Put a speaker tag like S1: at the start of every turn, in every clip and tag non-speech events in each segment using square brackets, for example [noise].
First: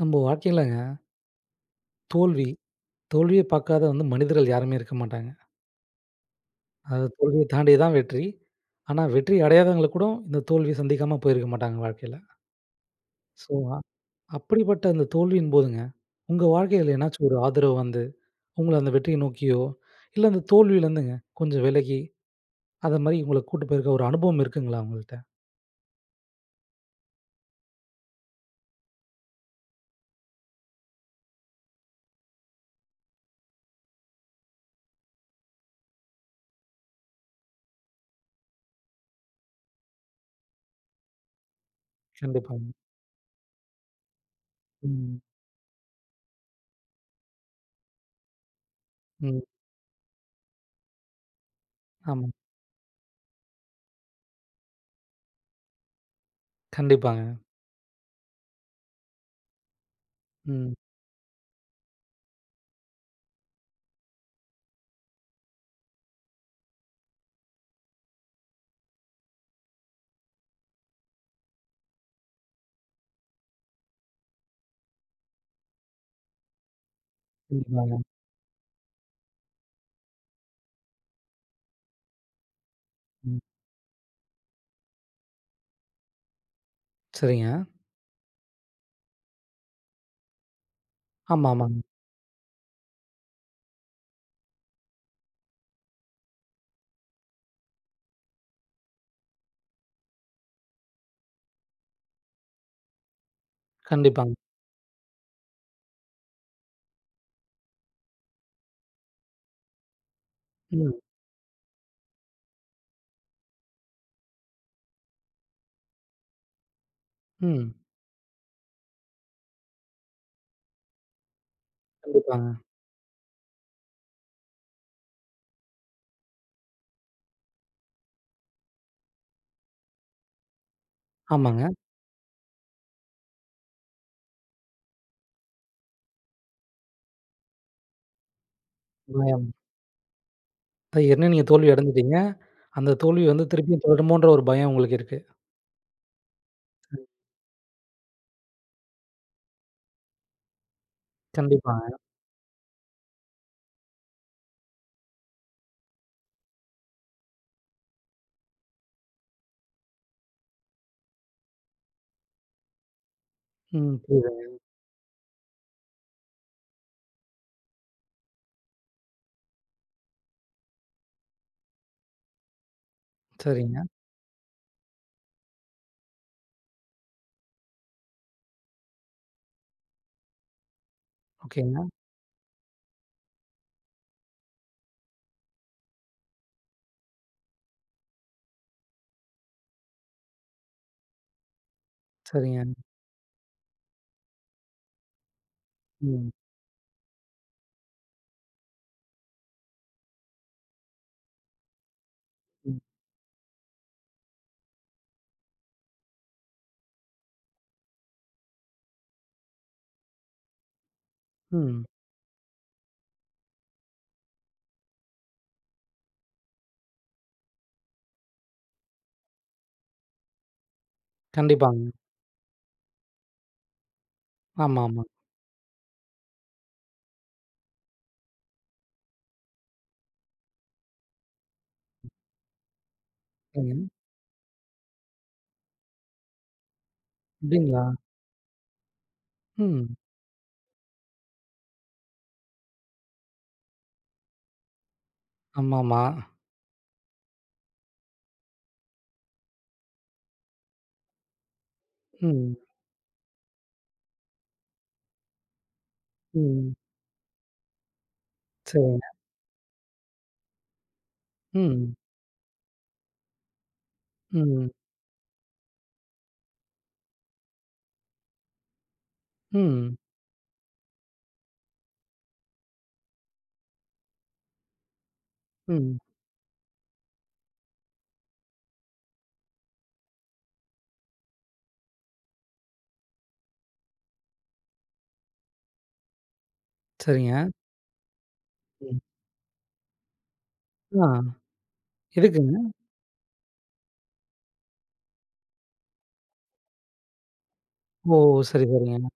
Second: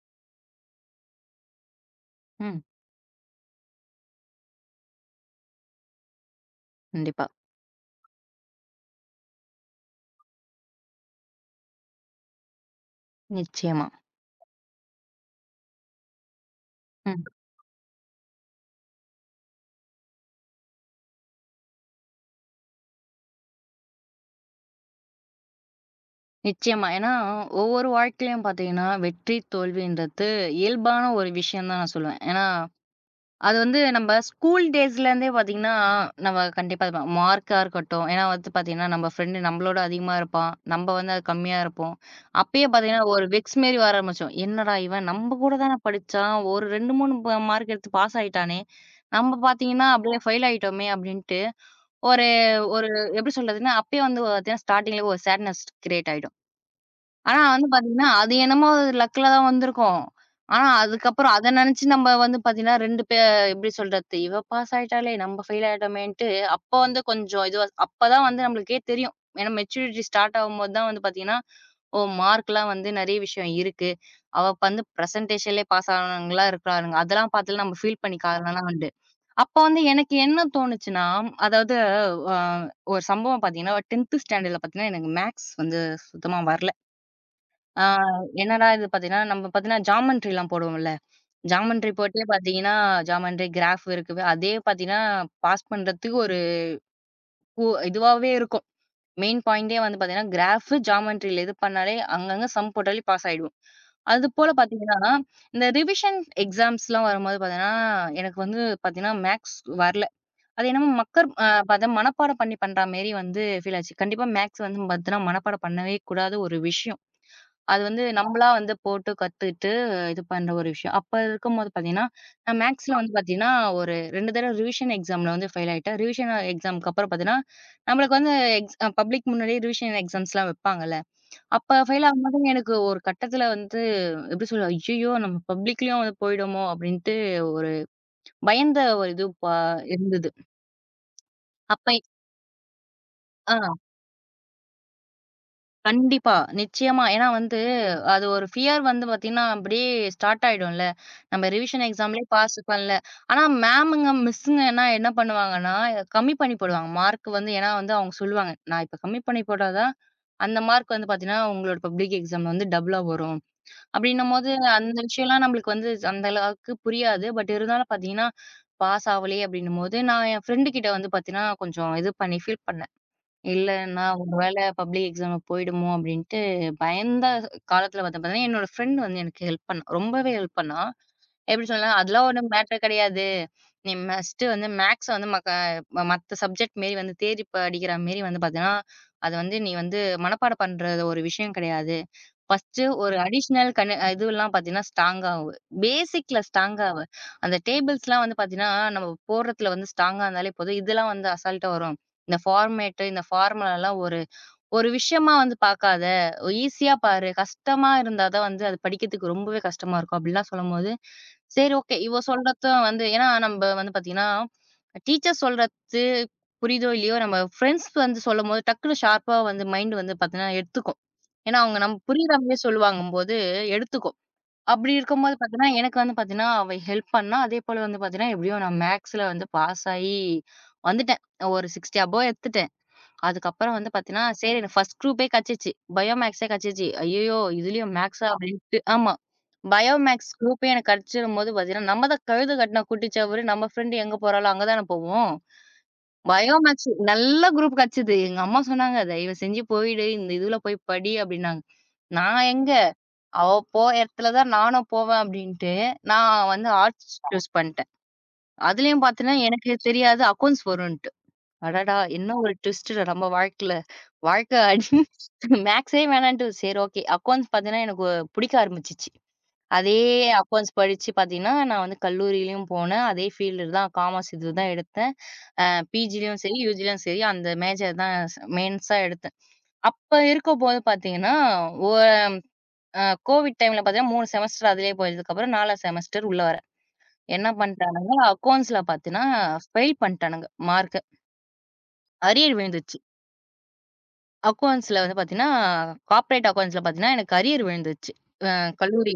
S1: நம்ம வாழ்க்கையிலங்க தோல்வி,
S2: ம்.
S1: தோல்விய பார்க்காத வந்து மனிதர்கள் யாருமே இருக்க மாட்டாங்க. அதாவது
S2: கண்டிப்பா.
S1: தோல்விய தாண்டி தான் வெற்றி. ஆனா வெற்றி அடையாதவங்கள கூட இந்த தோல்விய சந்திக்காம போயிருக்க மாட்டாங்க வாழ்க்கையில. ஸோ,
S2: நிச்சயமா.
S1: அப்படிப்பட்ட அந்த தோல்வியின் போதுங்க, உங்க வாழ்க்கையில
S2: ம்.
S1: என்னாச்சும் ஒரு ஆதரவு வந்து, உங்கள அந்த வெற்றிய நோக்கியோ, இல்ல அந்த தோல்வியிலருந்துங்க கொஞ்சம் விலகி, அத மாரி உங்கள கூட்டு போயிருக்க ஒரு அனுபவம் இருக்குங்களா உங்கள்ட்ட?
S2: நிச்சயமா. ஏன்னா, ஒவ்வொரு வாழ்க்கையிலயும் பார்த்தீங்கன்னா, வெற்றி, தோல்வின்றது இயல்பான ஒரு விஷயம் தான் நான் சொல்லுவேன். ஏன்னா, அது வந்து நம்ம ஸ்கூல் டேஸ்லேருந்தே பார்த்தீங்கன்னா, நம்ம கண்டிப்பா அது மார்க்கா இருக்கட்டும், ஏன்னா வந்து பார்த்தீங்கன்னா, நம்ம ஃப்ரெண்டு நம்மளோட அதிகமா இருப்பான். நம்ம வந்து அது கம்மியா இருப்போம்.
S1: கண்டிப்பாங்க.
S2: அப்பயே பார்த்தீங்கன்னா, ஒரு வெக்ஸ் மாரி வர ஆரம்பிச்சுரும். "என்னடா இவன்
S1: ம்.
S2: நம்ம கூட தான படிச்சான். ஒரு 2, 3 ப மார்க் எடுத்து பாஸ் ஆயிட்டானே. நம்ம
S1: ம்.
S2: பார்த்தீங்கன்னா, அப்படியே ஃபெயில் ஆயிட்டோமே" அப்படின்ட்டு ஒரு
S1: ஆமா.
S2: ஒரு எப்படி சொல்றதுன்னா, அப்பயே வந்து பார்த்தீங்கன்னா, ஸ்டார்ட்டிங்ல ஒரு சேட்னஸ் கிரியேட் ஆயிடும்.
S1: கண்டிப்பாங்க.
S2: ஆனா வந்து பார்த்தீங்கன்னா, அது என்னமோ லக்ல தான் வந்திருக்கும். ஆனா
S1: ம்.
S2: அதுக்கப்புறம் அத நினைச்சு நம்ம வந்து பார்த்தீங்கன்னா, 2 பே எப்படி சொல்றது? இவ பாஸ் ஆயிட்டாளே! நம்ம ஃபெயில் ஆயிட்டோமேன்ட்டு, அப்ப வந்து கொஞ்சம் இதுவா அப்பதான் வந்து நம்மளுக்கே தெரியும். ஏன்னா மெச்சூரிட்டி ஸ்டார்ட் ஆகும்போது தான் வந்து பார்த்தீங்கன்னா, ஓ! மார்க்லாம் வந்து நெறைய விஷயம் இருக்கு. அவ வந்து பிரசன்டேஷன்லயே பாஸ் ஆனவங்களா இருக்கிறாளுங்க. அதெல்லாம் பார்த்துலாம் நம்ம
S1: கண்டிப்பாங்க.
S2: ஃபீல் பண்ணிக்க அப்ப வந்து எனக்கு என்ன தோணுச்சுன்னா, அதாவது அ ஒரு
S1: ம்.
S2: சம்பவம் பார்த்தீங்கன்னா, 10த் ஸ்டாண்டர்ட்ல பார்த்தீங்கன்னா, எனக்கு மேத்ஸ் வந்து சுத்தமா வரல.
S1: சரிங்க.
S2: ஆ என்னடா இது பார்த்தீங்கன்னா, நம்ம பார்த்தீங்கன்னா ஜாமெண்ட்ரிலாம் போடுவோம்ல.
S1: ஆமா, ஆமாங்க.
S2: ஜாமெண்ட்ரி போட்டே பார்த்தீங்கன்னா, ஜாமெண்ட்ரி, கிராஃப் இருக்குது. அதே பார்த்தீங்கன்னா, பாஸ் பண்றதுக்கு ஒரு கு இதுவாவே இருக்கும். மெயின் பாயிண்டே வந்து பார்த்தீங்கன்னா, கிராஃப், ஜாமெண்ட்ரில இது பண்ணாலே அங்கங்க சம் போட்டாலே பாஸ் ஆயிடுவோம்.
S1: கண்டிப்பாங்க.
S2: அதுபோல பார்த்தீங்கன்னா, இந்த ரிவிஷன் எக்ஸாம்ஸ்லாம் வரும்போது பார்த்தீங்கன்னா, எனக்கு வந்து பார்த்தீங்கன்னா மேத்ஸ் வரல. அது என்னமோ
S1: ம்.
S2: மக்கர் பதம் மனப்பாடம் பண்ணி பண்றா மாரி வந்து ஃபீல் ஆச்சு. கண்டிப்பா மேத்ஸ் வந்து பாத்தீங்கன்னா, மனப்பாடம் பண்ணவே கூடாத ஒரு விஷயம்.
S1: ம்.
S2: அது வந்து நம்பளா வந்து போட்டு கத்துட்டு இது பண்ற ஒரு விஷயம். அப்ப இருக்கும்போது பாத்தீங்கன்னா,
S1: கண்டிப்பாங்க.
S2: நான் மேத்ஸ்ல வந்து பாத்தீங்கன்னா, ஒரு 2 தடவ ரிவிஷன் எக்ஸாம்ல வந்து ஃபெயில் ஆயிட்டேன். ரிவிஷன் எக்ஸாம்க்கு அப்புறம் பாத்தீங்கன்னா, நம்மளுக்கு வந்து எக்ஸ் பப்ளிக் முன்னாடியே ரிவிஷன் எக்ஸாம்ஸ்லாம் வைப்பாங்கல்ல.
S1: ஆமாங்க.
S2: அப்ப ஃபெயில் ஆகும்போது எனக்கு ஒரு கட்டத்துல வந்து எப்படி சொல்ல, ஐய்யயோ! நம்ம பப்ளிக்லயும் வந்து போயிடுமோ! அப்படின்ட்டு ஒரு பயந்த ஒரு இது
S1: பயம்.
S2: ப இருந்தது.
S1: அது ஏற்கனவே நீங்க தோல்வி
S2: அப்ப
S1: அடைஞ்சுட்டீங்க. அந்த தோல்வி வந்து
S2: ஆ.
S1: திருப்பியும் தொடருமோன்ற ஒரு பயம் உங்களுக்கு இருக்கு.
S2: கண்டிப்பா. நிச்சயமா. ஏன்னா வந்து, அது ஒரு ஃபியர் வந்து பார்த்தீங்கன்னா, அப்படியே ஸ்டார்ட் ஆயிடும்ல. நம்ம ரிவிஷன்
S1: கண்டிப்பாங்க.
S2: எக்ஸாம்லயே பாஸ் பண்ணல. ஆனா மேமுங்க, மிஸ்ஸுங்க என்ன என்ன பண்ணுவாங்கன்னா, கம்மி பண்ணி போடுவாங்க. மார்க் வந்து ஏன்னா வந்து அவங்க சொல்லுவாங்க, "நான் இப்ப கம்மி பண்ணி போட்டா தான், அந்த மார்க் வந்து பார்த்தீங்கன்னா, உங்களோட பப்ளிக் எக்ஸாம்ல வந்து டபுளா வரும்."
S1: ம். புரியுது.
S2: அப்படின்னும்போது அந்த விஷயம்லாம் நம்மளுக்கு வந்து அந்த அளவுக்கு புரியாது. பட் இருந்தாலும் பார்த்தீங்கன்னா, பாஸ் ஆவலயே அப்படின்னும்போது, நான் என் ஃப்ரெண்டு கிட்ட வந்து பார்த்தீங்கன்னா, கொஞ்சம் இது பண்ணி ஃபீல் பண்ணேன். இல்ல
S1: சரிங்க.
S2: நான் ஒரு வேளை பப்ளிக் எக்ஸாம்ல போயிடுமோ! அப்டின்ட்டு பயந்த காலத்துல வந்து பார்த்தீங்கன்னா, என்னோட ஃப்ரெண்ட் வந்து எனக்கு ஹெல்ப் பண்ணா. ரொம்பவே ஹெல்ப் பண்ணா. எப்படி
S1: ஓகேங்க.
S2: சொல்லலாம், அதெல்லாம் ஒண்ணும் மேட்டர் கிடையாது. நீ மஸ்ட்டு வந்து மேக்ஸ வந்து மக்க மத்த சப்ஜெக்ட் மாரி வந்து தேறி படிக்கிற மாரி வந்து பார்த்தீன்னா, அது வந்து நீ வந்து மனப்பாடம் பண்றது ஒரு விஷயம் கிடையாது.
S1: சரிங்க.
S2: ஃபர்ஸ்ட்டு ஒரு அடிஷனல் கண் இதுவெல்லாம் பார்த்தீங்கன்னா, ஸ்ட்ராங்கா ஆவு.
S1: ம்.
S2: பேசிக்ல ஸ்ட்ராங்கா ஆவு. அந்த டேபிள்ஸ்லாம் எல்லாம் வந்து பார்த்தீங்கன்னா, நம்ம போடுறதுல வந்து ஸ்ட்ராங்கா இருந்தாலே போதும். இதெல்லாம் வந்து அசால்ட்டா வரும். இந்த
S1: ம்.
S2: ஃபார்மேட்டு, இந்த ஃபார்முலாலாம் ஒரு ஒரு விஷயமா வந்து பார்க்காத, ஈஸியா பாரு. கஷ்டமா இருந்தா தான் வந்து அது படிக்கிறதுக்கு ரொம்பவே கஷ்டமா இருக்கும். அப்படிலாம் சொல்லும்போது, சரி,
S1: ம்.
S2: ஓகே. இவ சொல்றதும் வந்து ஏன்னா நம்ப வந்து பாத்தீங்கன்னா, டீச்சர் சொல்றது புரியுதோ இல்லையோ, நம்ம ஃப்ரெண்ட்ஸ் வந்து சொல்லும்போது டக்குனு ஷார்ப்பா வந்து மைண்ட் வந்து பாத்தீங்கன்னா எடுத்துக்கும். ஏன்னா, அவங்க
S1: கண்டிப்பாங்க.
S2: நம்ம புரியிற மாரியே சொல்லுவாங்கும்போது எடுத்துக்கும்.
S1: ஆமா,
S2: அப்படி
S1: ஆமா.
S2: இருக்கும்போது பாத்தீங்கன்னா, எனக்கு வந்து பாத்தீங்கன்னா, அவ ஹெல்ப் பண்ணா. அதே போல வந்து பாத்தீங்கன்னா, எப்படியோ நான் மேக்ஸ்ல வந்து பாஸ் ஆயி வந்துட்டேன். ஒரு 60 அபோவ் எடுத்துட்டேன். அதுக்கப்புறம்
S1: சரிங்க.
S2: வந்து பார்த்தீங்கன்னா, சரி எனக்கு ஃபர்ஸ்ட் குரூப்பே கெடச்சிச்சு. பயோ மேக்ஸே கெடச்சிச்சு. ஐய்யயோ!
S1: அப்டிங்களா?
S2: இதுலயும் மேக்ஸா ஆ. அப்டின்ட்டு ஆமா. பயோ
S1: ம்.
S2: மேக்ஸ் குரூப்பே எனக்கு கெடச்சிரும்போது பார்த்தீங்கன்னா, நம்ம தான் கழுத கட்ன குட்டி செவுரு. நம்ம ஃப்ரெண்ட் எங்க போறாளோ அங்க தானே போவோம்.
S1: ஆமாமா.
S2: பயோ மேக்ஸ் நல்ல குரூப் கெடச்சது. எங்க அம்மா சொன்னாங்க, "தயவு செஞ்சு போயிடு. இந்த இதுல போய் படி" அப்டின்னாங்க. நான்
S1: ம்.
S2: எங்க? அவ போற இடத்துல தான் நானும் போவேன் அப்டின்ட்டு, நான் வந்து
S1: ம்.
S2: ஆர்ட்ஸ் சூஸ் பண்ட்டேன். அதுலயும்
S1: சரிங்க.
S2: பார்த்தீங்கன்னா, எனக்கு தெரியாது அக்கவுண்ட்ஸ் வரும்ன்ட்டு.
S1: ம்.
S2: அடடா! என்ன ஒரு ட்விஸ்ட்டுடா நம்ம வாழ்க்கையில. வாழ்க்கை
S1: ம்.
S2: அடி [laughs] மேக்ஸே வேணான்ட்டு சரி ஓகே. அக்கவுண்ட்ஸ் பார்த்தீங்கன்னா, எனக்கு பிடிக்க ஆரம்பிச்சுச்சு. அதே
S1: ம்.
S2: அக்கவுண்ட்ஸ் படிச்சு பார்த்தீங்கன்னா, நான் வந்து கல்லூரியிலயும் போனேன். அதே ஃபீல்டு தான் காமர்ஸ் இது தான் எடுத்தேன். அ
S1: ம்.
S2: பிஜிலயும் சரி, யூஜிலயும் சரி அந்த மேஜர் தான் ஸ் மெயின்ஸா எடுத்தேன். அப்ப இருக்கும்போது பார்த்தீங்கன்னா, ஒ அ கோவிட் டைம்ல பார்த்தீங்கன்னா 3 செமஸ்டர் அதிலேயே போயதுக்கப்புறம் 4 செமஸ்டர் உள்ள வரேன்.
S1: சரிங்க.
S2: என்ன பண்ட்டானுங்க, அக்கவுண்ட்ஸ்ல
S1: ம்.
S2: பார்த்தீங்கன்னா, ஃபெயில் பண்ணிட்டானுங்க மார்க்க.
S1: ஆ.
S2: அரியர்
S1: எதுக்குங்க?
S2: விழுந்துச்சு. அக்கவுண்ட்ஸ்ல வந்து பார்த்தீங்கன்னா, கார்ப்பரேட் அக்கவுண்ட்ஸ்ல பார்த்தீங்கன்னா, எனக்கு அரியர் விழுந்துருச்சு.
S1: ஓ! சரி, சரிங்க.
S2: கல்லூரி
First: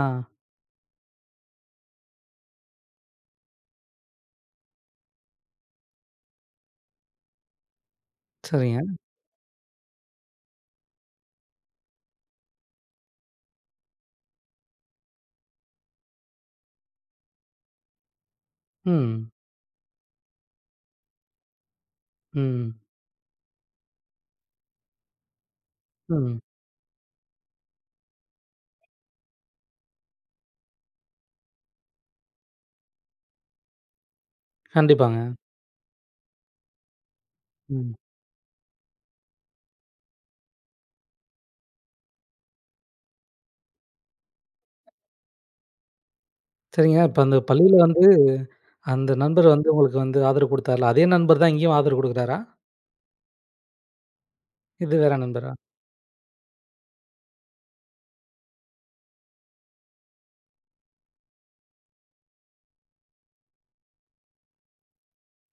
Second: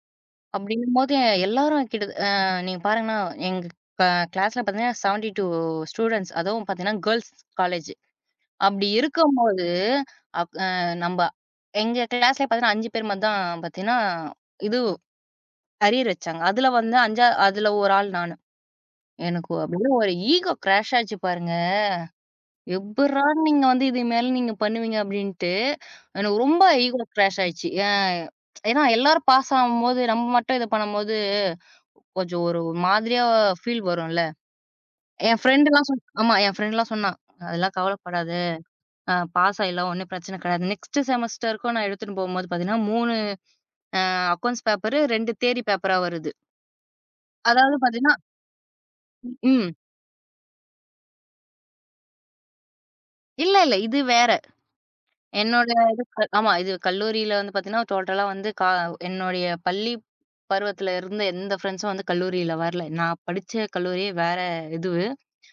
S1: ஆ.
S2: அப்படிங்கும்போது எல்லாரும் கிட்ட நீங்க பாருங்கன்னா, எங்க க கிளாஸ்ல பார்த்தீங்கன்னா 72 ஸ்டூடண்ட்ஸ். அதுவும் பார்த்தீங்கன்னா, கேர்ல்ஸ் காலேஜ். அப்படி
S1: சரிங்க.
S2: இருக்கும்போது, அப் அ நம்ப எங்க கிளாஸ்ல பார்த்தீங்கன்னா 5 பேர் மட்டும் தான் பார்த்தீங்கன்னா, இது அரியர் வச்சாங்க. அதுல வந்து 5 அதுல ஒரு ஆள் நானு.
S1: ம்.
S2: எனக்கு அப்படியே ஒரு ஈகோ கிராஷ் ஆச்சு பாருங்க.
S1: ம்.
S2: எப்புட்றா நீங்க வந்து இது மேல நீங்க பண்ணுவீங்க அப்டின்ட்டு, எனக்கு
S1: ம்.
S2: ரொம்ப ஈகோ கிராஷ் ஆயிடுச்சு. ஏன்னா எல்லாரும் பாஸ் ஆகும்போது, நம்ம மட்டும் இது பண்ணும்போது, கொஞ்சம் ஒரு மாதிரியா ஃபீல் வரும்ல.
S1: கண்டிப்பாங்க.
S2: என் ஃப்ரெண்டுலாம் சொன் ஆமா. என் ஃப்ரெண்ட்லாம் சொன்னா, "அதெல்லாம்
S1: ம்.
S2: கவலைப்படாத. பாஸ் ஆயிடலாம். ஒண்ணும் பிரச்சனை கிடையாது." நெக்ஸ்ட் செமஸ்டருக்கும் நான் எடுத்துட்டு போகும்போது பார்த்தீங்கன்னா, 3 அக்கவுண்ட்ஸ் பேப்பரு, 2 தியரி பேப்பரா வருது.
S1: சரிங்க. இப்ப அந்த
S2: அதாவது
S1: பள்ளியில வந்து
S2: பார்த்தீங்கன்னா
S1: அந்த நண்பர் வந்து
S2: ம்.
S1: உங்களுக்கு வந்து ஆதரவு குடுத்தார்ல, அதே நண்பர் தான் இங்கேயும் ஆதரவு குடுக்குறாரா?
S2: இல்ல, இல்ல. இது வேற.
S1: இது வேற நண்பரா?
S2: என்னோட இது க ஆமா. இது கல்லூரியில வந்து பார்த்தீங்கன்னா, டோட்டலா வந்து கா என்னுடைய பள்ளி பருவத்துல இருந்த எந்த ஃப்ரெண்ட்ஸும் வந்து கல்லூரியில வரல. நான் படிச்ச கல்லூரியே வேற இதுவு.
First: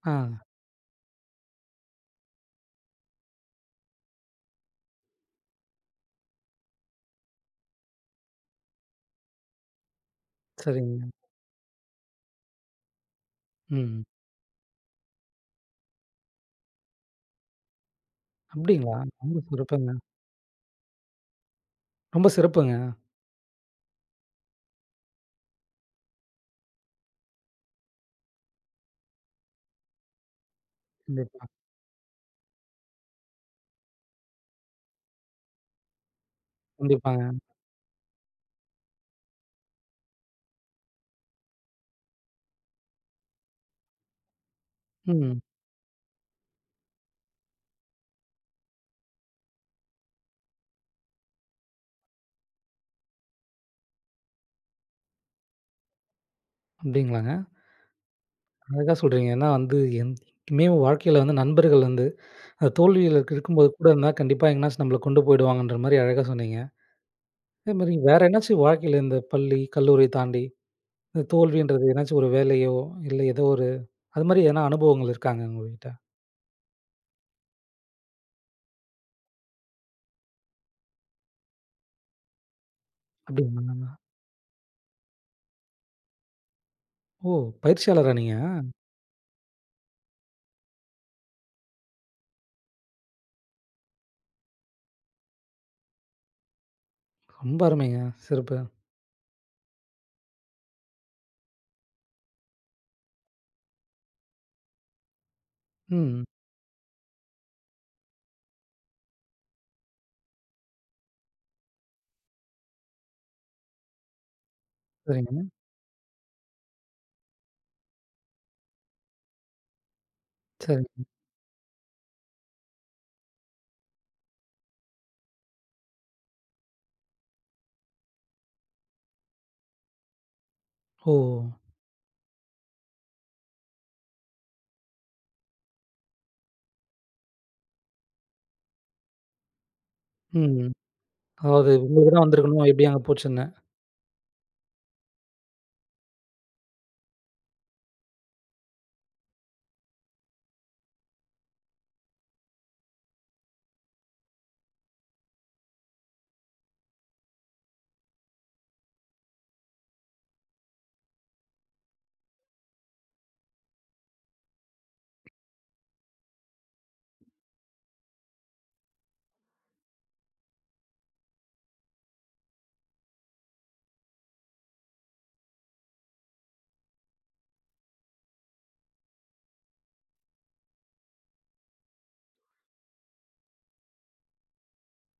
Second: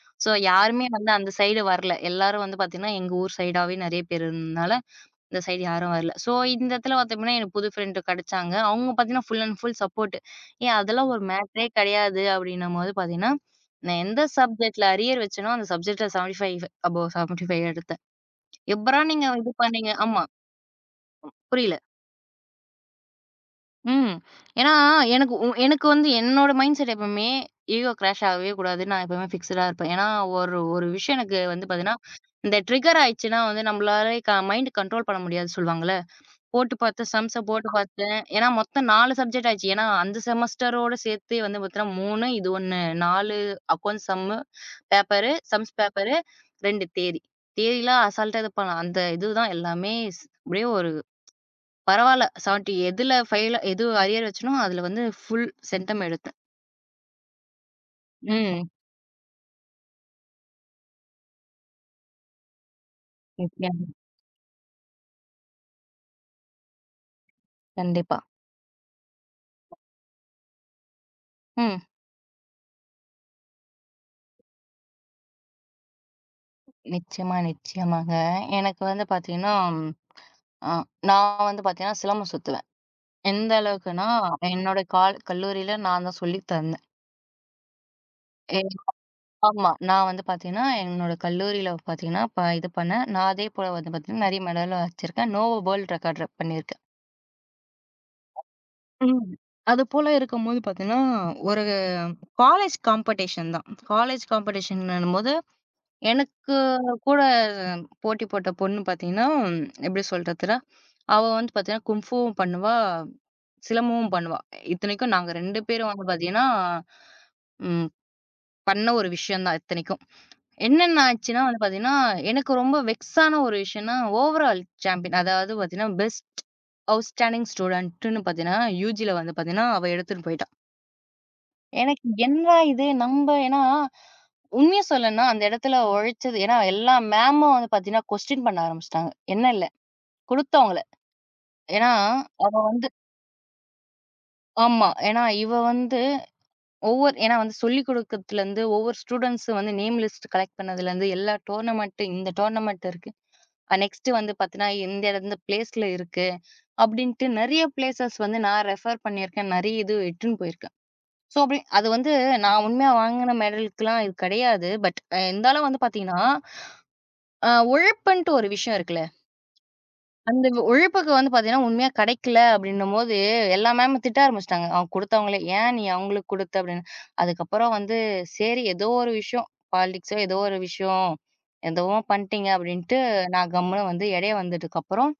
S1: ஆ
S2: ஸோ யாருமே வந்து அந்த சைடு வரல. எல்லாரும் வந்து பார்த்தீங்கன்னா, எங்க ஊர் சைடாவே நெறைய பேர் இருந்ததுனால, இந்த சைடு யாரும் வரல. ஸோ இந்த இடத்துல பார்த்தோம்னா, எனக்கு புது ஃப்ரெண்டு கிடைச்சாங்க. அவங்க பார்த்தீங்கன்னா, ஃபுல் அண்ட் ஃபுல் சப்போர்ட். "ஏய்
S1: சரிங்க.
S2: அதெல்லாம் ஒரு மேட்டரே கிடையாது." அப்படின்னும்போது பார்த்தீங்கன்னா, நான்
S1: ம்.
S2: எந்த சப்ஜெக்ட்ல அரியர் வச்சேனோ, அந்த சப்ஜெக்ட்ல 75 அபோவ் 75 எடுத்தேன்.
S1: அப்படிங்களா?
S2: "எப்புட்றா நீங்க
S1: ரொம்ப
S2: இது பண்ணீங்க?"
S1: சிறப்புங்க.
S2: ஆமா. புரியல.
S1: ரொம்ப சிறப்புங்க.
S2: ம். ஏன்னா, எனக்கு உ எனக்கு வந்து என்னோட மைண்ட் செட் எப்பவுமே ஈகோ கிராஷ் ஆகவே கூடாது. நான் எப்பவுமே ஃபிக்ஸ்டா இருப்பேன். ஏன்னா, ஒரு ஒரு விஷயம் எனக்கு
S1: கண்டிப்பா,
S2: வந்து பார்த்தீங்கன்னா, இந்த ட்ரிகர் ஆயிடுச்சுன்னா வந்து நம்மளாலே க மைண்ட் கண்ட்ரோல் பண்ண முடியாதுன்னு சொல்லுவாங்கல்ல. போட்டு பார்த்தேன்,
S1: கண்டிப்பாங்க.
S2: சம்ஸ போட்டு பார்த்தேன். ஏன்னா, மொத்தம் 4 சப்ஜெக்ட் ஆச்சு. ஏன்னா, அந்த செமஸ்டரோட சேர்த்து வந்து பார்த்தீங்கன்னா 3 இது 1 4 அக்கவுண்ட்ஸ் சம்மு பேப்பரு,
S1: ம்.
S2: Sums paper, 2 theory. தியரிலாம் அசால்ட்டா இது பண்ணலாம். அந்த இதுதான் எல்லாமே ஸ் அப்படியே ஒரு பரவால்ல. 70 எதுல ஃபெயில் எது அரியர் வச்சனோ, அதுல வந்து ஃபுல் சென்டம் எடுத்தேன்.
S1: அப்படிங்களாங்க.
S2: ம்.
S1: அழகா சொல்றீங்க. ஏன்னா வந்து என்னைக்குமே வாழ்க்கையில வந்து நண்பர்கள் வந்து அந்த தோல்வியில இருக்கும்போது
S2: நிச்சயமா.
S1: கூட இருந்தா கண்டிப்பா எங்கனாச்சும் நம்மள கொண்டு போயிடுவாங்கன்ற மாரி அழகா சொன்னீங்க. அதே மாரி
S2: கண்டிப்பா.
S1: வேற என்னாச்சும் வாழ்க்கையில இந்த பள்ளி, கல்லூரி தாண்டி இந்த
S2: ம்.
S1: தோல்வின்றது ஏதனாச்சும் ஒரு வேலையோ, இல்ல ஏதோ ஒரு அது மாரி எதனா அனுபவங்கள் இருக்காங்க உங்ககிட்ட?
S2: நிச்சயமா, நிச்சயமாங்க. எனக்கு வந்து பாத்தீங்கன்னா, அ நான் வந்து பாத்தீங்கன்னா, சிலம்பம் சுத்துவேன். எந்த
S1: அப்படிங்களா?
S2: அளவுக்குன்னா, என்னோட கால் கல்லூரியில நான் தான் சொல்லி தந்தேன்.
S1: ஓ! பயிற்சியாளரா நீங்க?
S2: எ ஆமா. நான் வந்து பாத்தீங்கன்னா, என்னோட கல்லூரியில பாத்தீங்கன்னா, ப இது பண்ணேன். நான் அதே போல வந்து பாத்தீங்கன்னா, நெறைய மெடலும் வச்சிருக்கேன். நோவா வேர்ல்ட் ரெக்கார்ட் பண்ணியிருக்கேன்.
S1: ரொம்ப அருமைங்க. சிறப்பு.
S2: ம். அதுபோல இருக்கும்போது பார்த்தீங்கன்னா, ஒரு காலேஜ் காம்படிஷன் தான். காலேஜ் காம்படிஷன்னும்போது,
S1: ம்.
S2: எனக்கு கூட போட்டி போட்ட பொண்ணு பார்த்தீங்கன்னா, எப்படி சொல்றதுன்னா, அவ வந்து பார்த்தீங்கன்னா, கும்ஃபூவும் பண்ணுவா, சிலம்பமும் பண்ணுவா. இத்தனைக்கும் நாங்க
S1: சரிங்க.
S2: 2 பேரும் வந்து பார்த்தீங்கன்னா, ம் பண்ண ஒரு விஷயம் தான் இத்தனைக்கும்.
S1: சரி.
S2: என்னென்ன ஆச்சுன்னா வந்து பார்த்தீங்கன்னா, எனக்கு ரொம்ப வெக்ஸான ஒரு விஷயம்னா, ஓவரால் சாம்பியன் அதாவது பார்த்தீங்கன்னா, பெஸ்ட் அவுட்ஸ்டாண்டிங் ஸ்டூடண்ட்டுன்னு பார்த்தீங்கன்னா, யுஜில வந்து பார்த்தீங்கன்னா, அவ எடுத்துட்டு போயிட்டா.
S1: ஓ!
S2: எனக்கு என்னடா இது நம்ப ஏன்னா, உண்மைய சொல்லணும்னா அந்த இடத்துல உழைச்சது ஏன்னா எல்லா மேமும் வந்து பார்த்தீங்கன்னா, கொஸ்டின் பண்ண ஆரம்பிச்சுட்டாங்க. என்ன இல்ல,
S1: ம்.
S2: குடுத்தவங்கள.
S1: அதாவது
S2: ஏன்னா,
S1: உங்களுக்கு தான்
S2: அவ
S1: வந்திருக்கணும்.
S2: வந்து
S1: எப்படி அங்க போச்சுன்னு.
S2: ஆமா. ஏன்னா இவ வந்து ஒவ்வொரு ஏன்னா வந்து சொல்லிக் குடுக்கறதுலருந்து, ஒவ்வொரு ஸ்டூடண்ட்ஸ் வந்து நேம் லிஸ்ட் கலெக்ட் பண்ணதுலருந்து, எல்லா டோர்னமென்ட் இந்த டோர்னமென்ட் இருக்கு. நெக்ஸ்ட் வந்து பாத்தீங்கன்னா, இந்த இடம் இந்த பிளேஸ்ல இருக்கு. அப்படின்ட்டு நெறைய பிளேஸஸ் வந்து நான் ரெஃபர் பண்ணியிருக்கேன். நெறைய இது இட்டுன்னு போயிருக்கேன். ஸோ, அப்படி அது வந்து நான் உண்மையா வாங்குன மெடலுக்குலாம் இது கிடையாது. பட் இருந்தாலும் வந்து பாத்தீங்கன்னா, உழைப்புன்ட்டு ஒரு விஷயம் இருக்குல்ல. அந்த உழைப்புக்கு வந்து பார்த்தீங்கன்னா, உண்மையா கிடைக்கல அப்டின்னும்போது, எல்லா மேமும் திட்ட ஆரம்பிச்சுட்டாங்க. அவங்க குடுத்தவங்களே, "ஏன் நீ அவங்களுக்கு குடுத்த?" அப்டின்னு. அதுக்கப்புறம் வந்து, சரி ஏதோ ஒரு விஷயம், பாலிடிக்ஸோ ஏதோ ஒரு விஷயம், எதுவோ பண்ட்டீங்க அப்டின்ட்டு, நான் கம்முனு வந்து இடைய வந்ததுக்கப்புறம்,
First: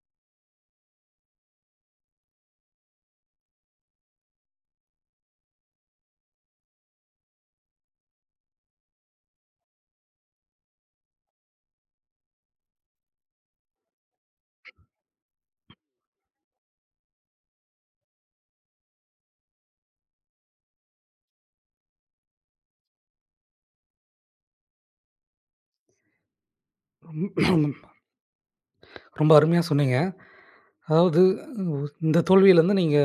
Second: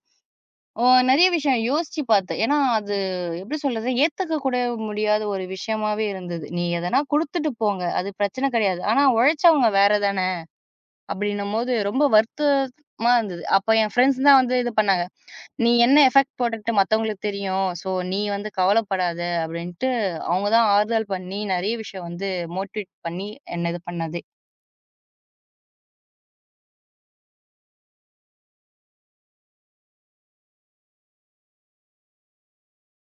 S2: ஓ நெறைய விஷயம் யோசிச்சு பார்த்தேன். ஏன்னா, அது எப்டி சொல்றது? ஏத்துக்க கூட முடியாத ஒரு விஷயமாவே இருந்தது. "நீ எதனா குடுத்துட்டு போங்க, அது பிரச்சன கிடையாது. ஆனா உழைச்சவங்க வேற தானே!" அப்டின்னும்போது ரொம்ப வருத்தமா இருந்தது. அப்ப என் ஃப்ரெண்ட்ஸ் தான் வந்து இது பண்ணாங்க. நீ என்ன எஃபெக்ட் போட்டுக்கிட்டு மத்தவங்களுக்கு தெரியும். ஸோ நீ வந்து கவலைப்படாத அப்டின்ட்டு, அவங்க தான் ஆறுதல் பண்ணி நெறைய விஷயம் வந்து மோட்டிவேட் பண்ணி என்ன இது பண்ணதே.
S1: [clears throat] ரொம் ரொம்ப அருமையா சொன்னீங்க. அதாவது உ இந்த தோல்வியிலருந்து நீங்க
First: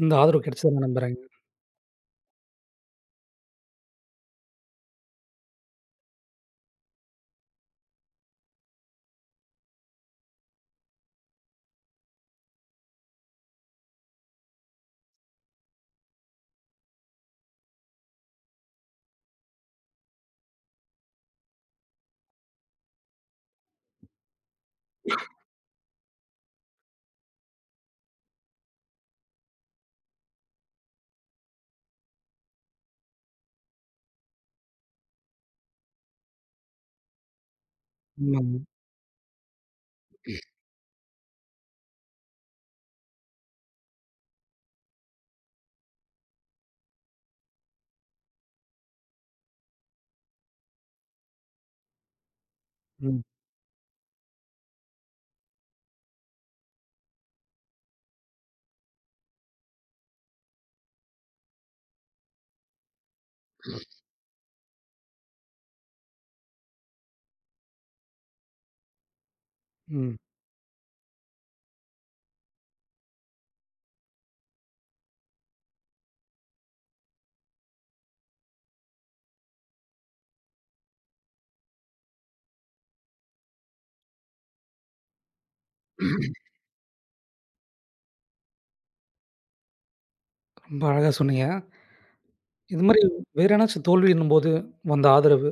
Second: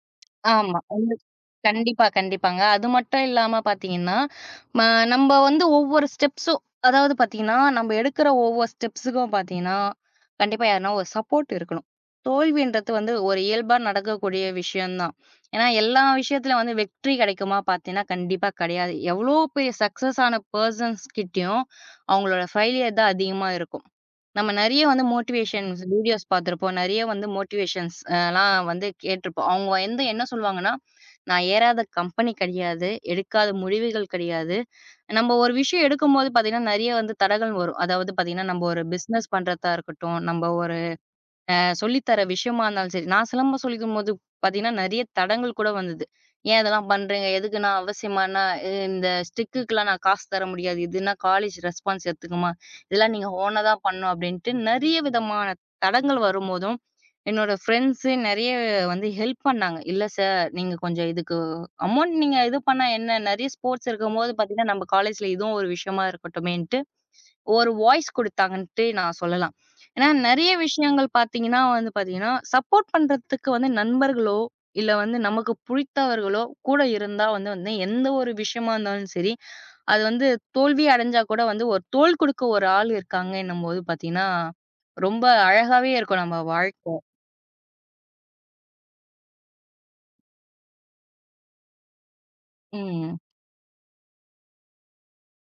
S1: இந்த ஆதரவு கிடைச்சத
S2: ஆமா.
S1: நான் நம்புறேங்க.
S2: கண்டிப்பா, கண்டிப்பாங்க. அது மட்டும் இல்லாம பார்த்தீங்கன்னா, ம நம்ப வந்து ஒவ்வொரு ஸ்டெப்ஸும் அதாவது பார்த்தீங்கன்னா, நம்ப எடுக்கிற ஒவ்வொரு ஸ்டெப்ஸுக்கும் பார்த்தீங்கன்னா, கண்டிப்பா யாருன்னா ஒரு சப்போர்ட் இருக்கணும். தோல்வின்றது வந்து ஒரு இயல்பா நடக்கக்கூடிய விஷயம் தான். ஏன்னா, எல்லா விஷயத்திலும் வந்து வெற்றி கிடைக்குமா பார்த்தீங்கன்னா, கண்டிப்பா கிடையாது. எவ்வளோ பெரிய சக்சஸ் ஆன பெர்சன்ஸ் கிட்டயும், அவங்களோட ஃபெயிலியர் தான் அதிகமா இருக்கும். நம்ம நெறைய வந்து மோட்டிவேஷன்ஸ் வீடியோஸ் பார்த்திருப்போம். நெறைய வந்து மோட்டிவேஷன்ஸ் லாம் வந்து கேட்டிருப்போம். அவங்க வந்து என்ன சொல்லுவாங்கன்னா, "நான் ஏறாத கம்பெனி கிடையாது. எடுக்காத முடிவுகள் கிடையாது." நம்ம ஒரு விஷயம் எடுக்கும்போது பார்த்தீங்கன்னா, நெறைய வந்து தடங்கள் வரும். அதாவது பார்த்தீங்கன்னா,
S1: ஆமாங்க.
S2: நம்ம ஒரு பிசினஸ் பண்றதா இருக்கட்டும், நம்ம ஒரு அ சொல்லி தர விஷயமா இருந்தாலும் சரி, நான் சிலம்பம் சொல்லிக் குடுக்கும்போது பார்த்தீங்கன்னா, நெறைய தடங்கல் கூட வந்தது. "ஏன் இதெல்லாம் பண்றீங்க? எதுக்குண்ணா? அவசியமாண்ணா? இந்த ஸ்டிக்குக்குலாம் நான் காசு தர முடியாது. இதுன்னா காலேஜ் ரெஸ்பான்ஸ் எடுத்துக்குமா? இதெல்லாம்
S1: ம்.
S2: நீங்க ஓனா தான் பண்ணணும்." அப்படின்ட்டு நெறைய விதமான தடங்கல் வரும்போதும், என்னோட ஃப்ரெண்ட்ஸு நெறைய வந்து ஹெல்ப் பண்ணாங்க. "இல்ல சார், நீங்க கொஞ்சம் இதுக்கு அமௌண்ட் நீங்க இது பண்ணா என்ன? நெறைய ஸ்போர்ட்ஸ் இருக்கும்போது பார்த்தீங்கன்னா, நம்ம காலேஜ்ல இதுவும் ஒரு விஷயமா இருக்கட்டுமேன்ட்டு." ஒரு வாய்ஸ் குடுத்தாங்கன்ட்டு நான் சொல்லலாம். ஏன்னா
S1: ம்.
S2: நெறைய விஷயங்கள் பார்த்தீங்கன்னா வந்து பார்த்தீங்கன்னா, சப்போர்ட் பண்றதுக்கு வந்து நண்பர்களோ, இல்ல வந்து நமக்கு புடித்தவர்களோ கூட இருந்தா வந்து வந்து எந்த ஒரு விஷயமா இருந்தாலும் சரி, அது வந்து தோல்வி அடைஞ்சா கூட வந்து ஒரு தோள் குடுக்க ஒரு ஆள் இருக்காங்கன்னும்போது பார்த்தீங்கன்னா, ரொம்ப அழகாவே இருக்கும் நம்ம வாழ்க்கை.
S1: ரொம்ப அழகா சொன்னீங்க. இது மாரி
S2: ம்.
S1: வேற ஏதாச்சும் தோல்வின்னும்போது வந்த ஆதரவு.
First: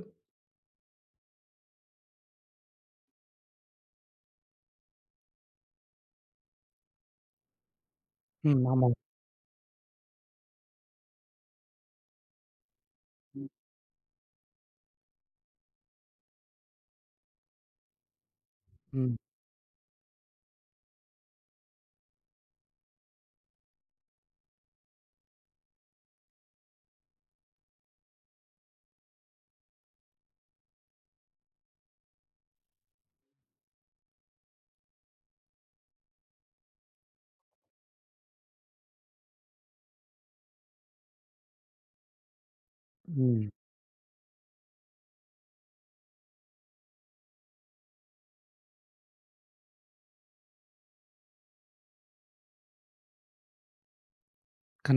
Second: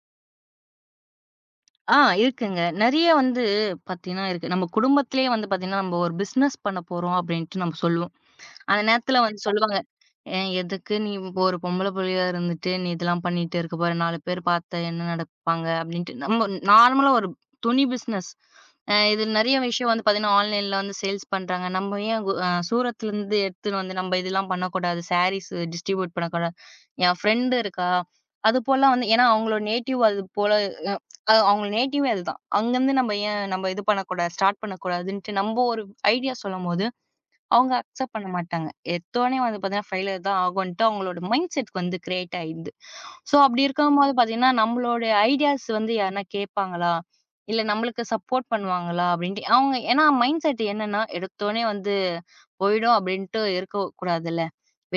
S2: ஆ இருக்குங்க. நெறைய வந்து பார்த்தீங்கன்னா இருக்கு. நம்ம குடும்பத்திலேயே வந்து பார்த்தீங்கன்னா, நம்ம ஒரு பிசினஸ் பண்ண போறோம் அப்டின்ட்டு நம்ம சொல்லுவோம்.
S1: ம்.
S2: அந்த
S1: ஆமா.
S2: நேரத்துல வந்து சொல்லுவாங்க. "ஏ எதுக்கு நீ இப்போ ஒரு பொம்பள புள்ளையா இருந்துட்டு, நீ இதெல்லாம் பண்ணிட்டு இருக்க போற? 4 பேர் பாத்தா என்ன நெனப்பாங்க?" அப்படின்ட்டு. நம்ம நார்மலா ஒரு துணி பிசினஸ்.
S1: ம்.
S2: இது நெறைய விஷயம் வந்து பாத்தீங்கன்னா, ஆன்லைன்ல வந்து சேல்ஸ் பண்றாங்க. நம்ம ஏன் கு சூரத்லருந்து எடுத்துன்னு வந்து நம்ம இதெல்லாம் பண்ணக்கூடாது? சாரீஸ் டிஸ்ட்ரிபியூட் பண்ணக்கூடாது? என் ஃப்ரெண்ட் இருக்கா, அது போல வந்து ஏன்னா அவங்களோட நேட்டிவ் அது போல அவங்க நேட்டிவே அதுதான். அங்கருந்து நம்ம ஏன் நம்ம இது பண்ணக்கூடாது? ஸ்டார்ட் பண்ணக்கூடாதுன்ட்டு நம்ம ஒரு ஐடியா சொல்லும்போது அவங்க அக்செப்ட் பண்ண மாட்டாங்க. எடுத்தோனே வந்து பார்த்தீங்கன்னா, ஃபெயிலியர் தான் ஆகுன்ட்டு அவங்களோட மைண்ட் செட் வந்து கிரியேட் ஆயிடுது. ஸோ,
S1: ம்.
S2: அப்படி இருக்கும்போது பார்த்தீங்கன்னா, நம்மளோட ஐடியாஸ் வந்து யாருனா கேட்பாங்களா? இல்ல நம்மளுக்கு சப்போர்ட் பண்ணுவாங்களா? அப்படின்ட்டு அவங்க ஏன்னா மைண்ட் செட் என்னன்னா, எடுத்தோனே வந்து போயிடும் அப்படின்ட்டு இருக்கக்கூடாதுல்ல.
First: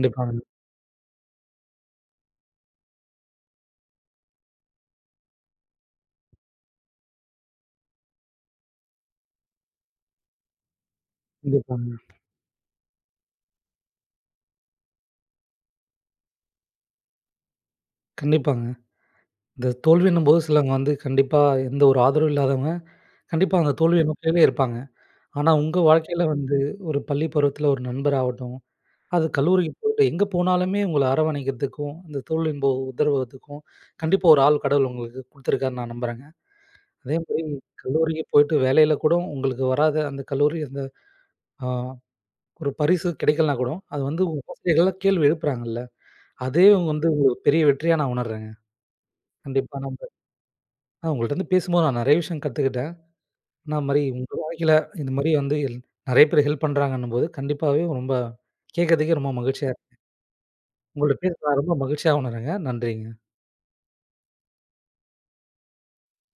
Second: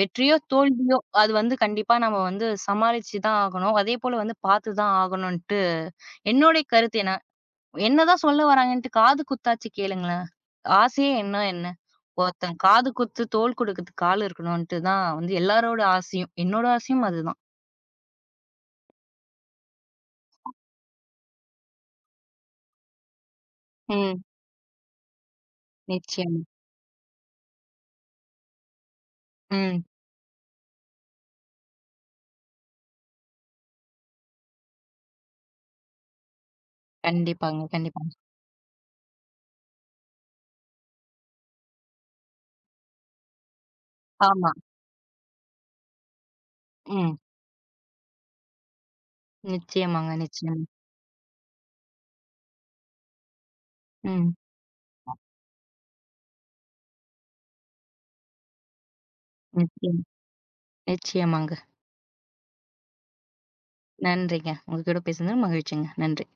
S2: வெற்றியோ, தோல்வியோ அது வந்து கண்டிப்பா நம்ம வந்து சமாளிச்சு தான் ஆகணும். அதேபோல வந்து பார்த்து தான் ஆகணுன்ட்டு என்னுடைய கருத்து என்ன என்னதான் சொல்ல வராங்கன்ட்டு காது குத்தாச்சு கேளுங்களேன். ஆசையே என்ன என்ன?
S1: கண்டிப்பாங்க.
S2: ஒருத்தன் காது குத்து, தோள் கொடுக்கறதுக்கு ஆள் இருக்கணுன்ட்டு தான் வந்து எல்லாரோட ஆசையும். என்னோட ஆசையும் அதுதான்.
S1: கண்டிப்பாங்க. இந்த தோல்வின்னும்போது சிலவங்க வந்து கண்டிப்பா எந்த ஒரு ஆதரவும் இல்லாதவங்க, கண்டிப்பா அந்த தோல்விய
S2: ம்.
S1: நோக்கியே இருப்பாங்க. ஆனா உங்க வாழ்க்கையில
S2: நிச்சயமா.
S1: வந்து ஒரு பள்ளி பருவத்தில ஒரு நண்பராகட்டும், அது கல்லூரிக்கு
S2: ம்.
S1: போயிட்டு எங்க போனாலுமே உங்கள அரவணைக்கிறதுக்கும், அந்த தோழின்ப உதர்வதுக்கும் கண்டிப்பா ஒரு ஆள் கடவுள் உங்களுக்கு குடுத்துருக்காருன்னு நான் நம்புறேங்க. அதே மாரி
S2: கண்டிப்பாங்க, கண்டிப்பாங்க.
S1: கல்லூரிக்கு போயிட்டு வேலையில கூட உங்களுக்கு வராத அந்த கல்லூரி அந்த ஆ ஒரு பரிசு கிடைக்கலனா கூட, அது வந்து உங்க
S2: ஆமா.
S1: ஆசிரியர்கள்லாம் கேள்வி எழுப்புறாங்கல்ல, அதே வந்து
S2: ம்.
S1: உங்களுக்கு பெரிய வெற்றியா நான் உணர்றேங்க. கண்டிப்பா நம்ப
S2: நிச்சயமாங்க, நிச்சயமா.
S1: ஆ உங்கள்ட்ட வந்து பேசும்போது நான் நெறைய விஷயம் கத்துக்கிட்டேன். ஆனா மாரி உங்க
S2: ம்.
S1: வாழ்க்கையில இந்த மாரி வந்து நெறைய பேர் ஹெல்ப் பண்றாங்கன்னும்போது, கண்டிப்பாவே ரொம்ப கேட்கறதுக்கே ரொம்ப மகிழ்ச்சியா இருக்கு.
S2: நிச்சயம்
S1: உங்களோட பேச
S2: நிச்சயமாங்க.
S1: நான் ரொம்ப மகிழ்ச்சியா உணர்றேங்க. நன்றிங்க.
S2: நன்றிங்க. உங்க கூட பேசுனது மகிழ்ச்சிங்க. நன்றி.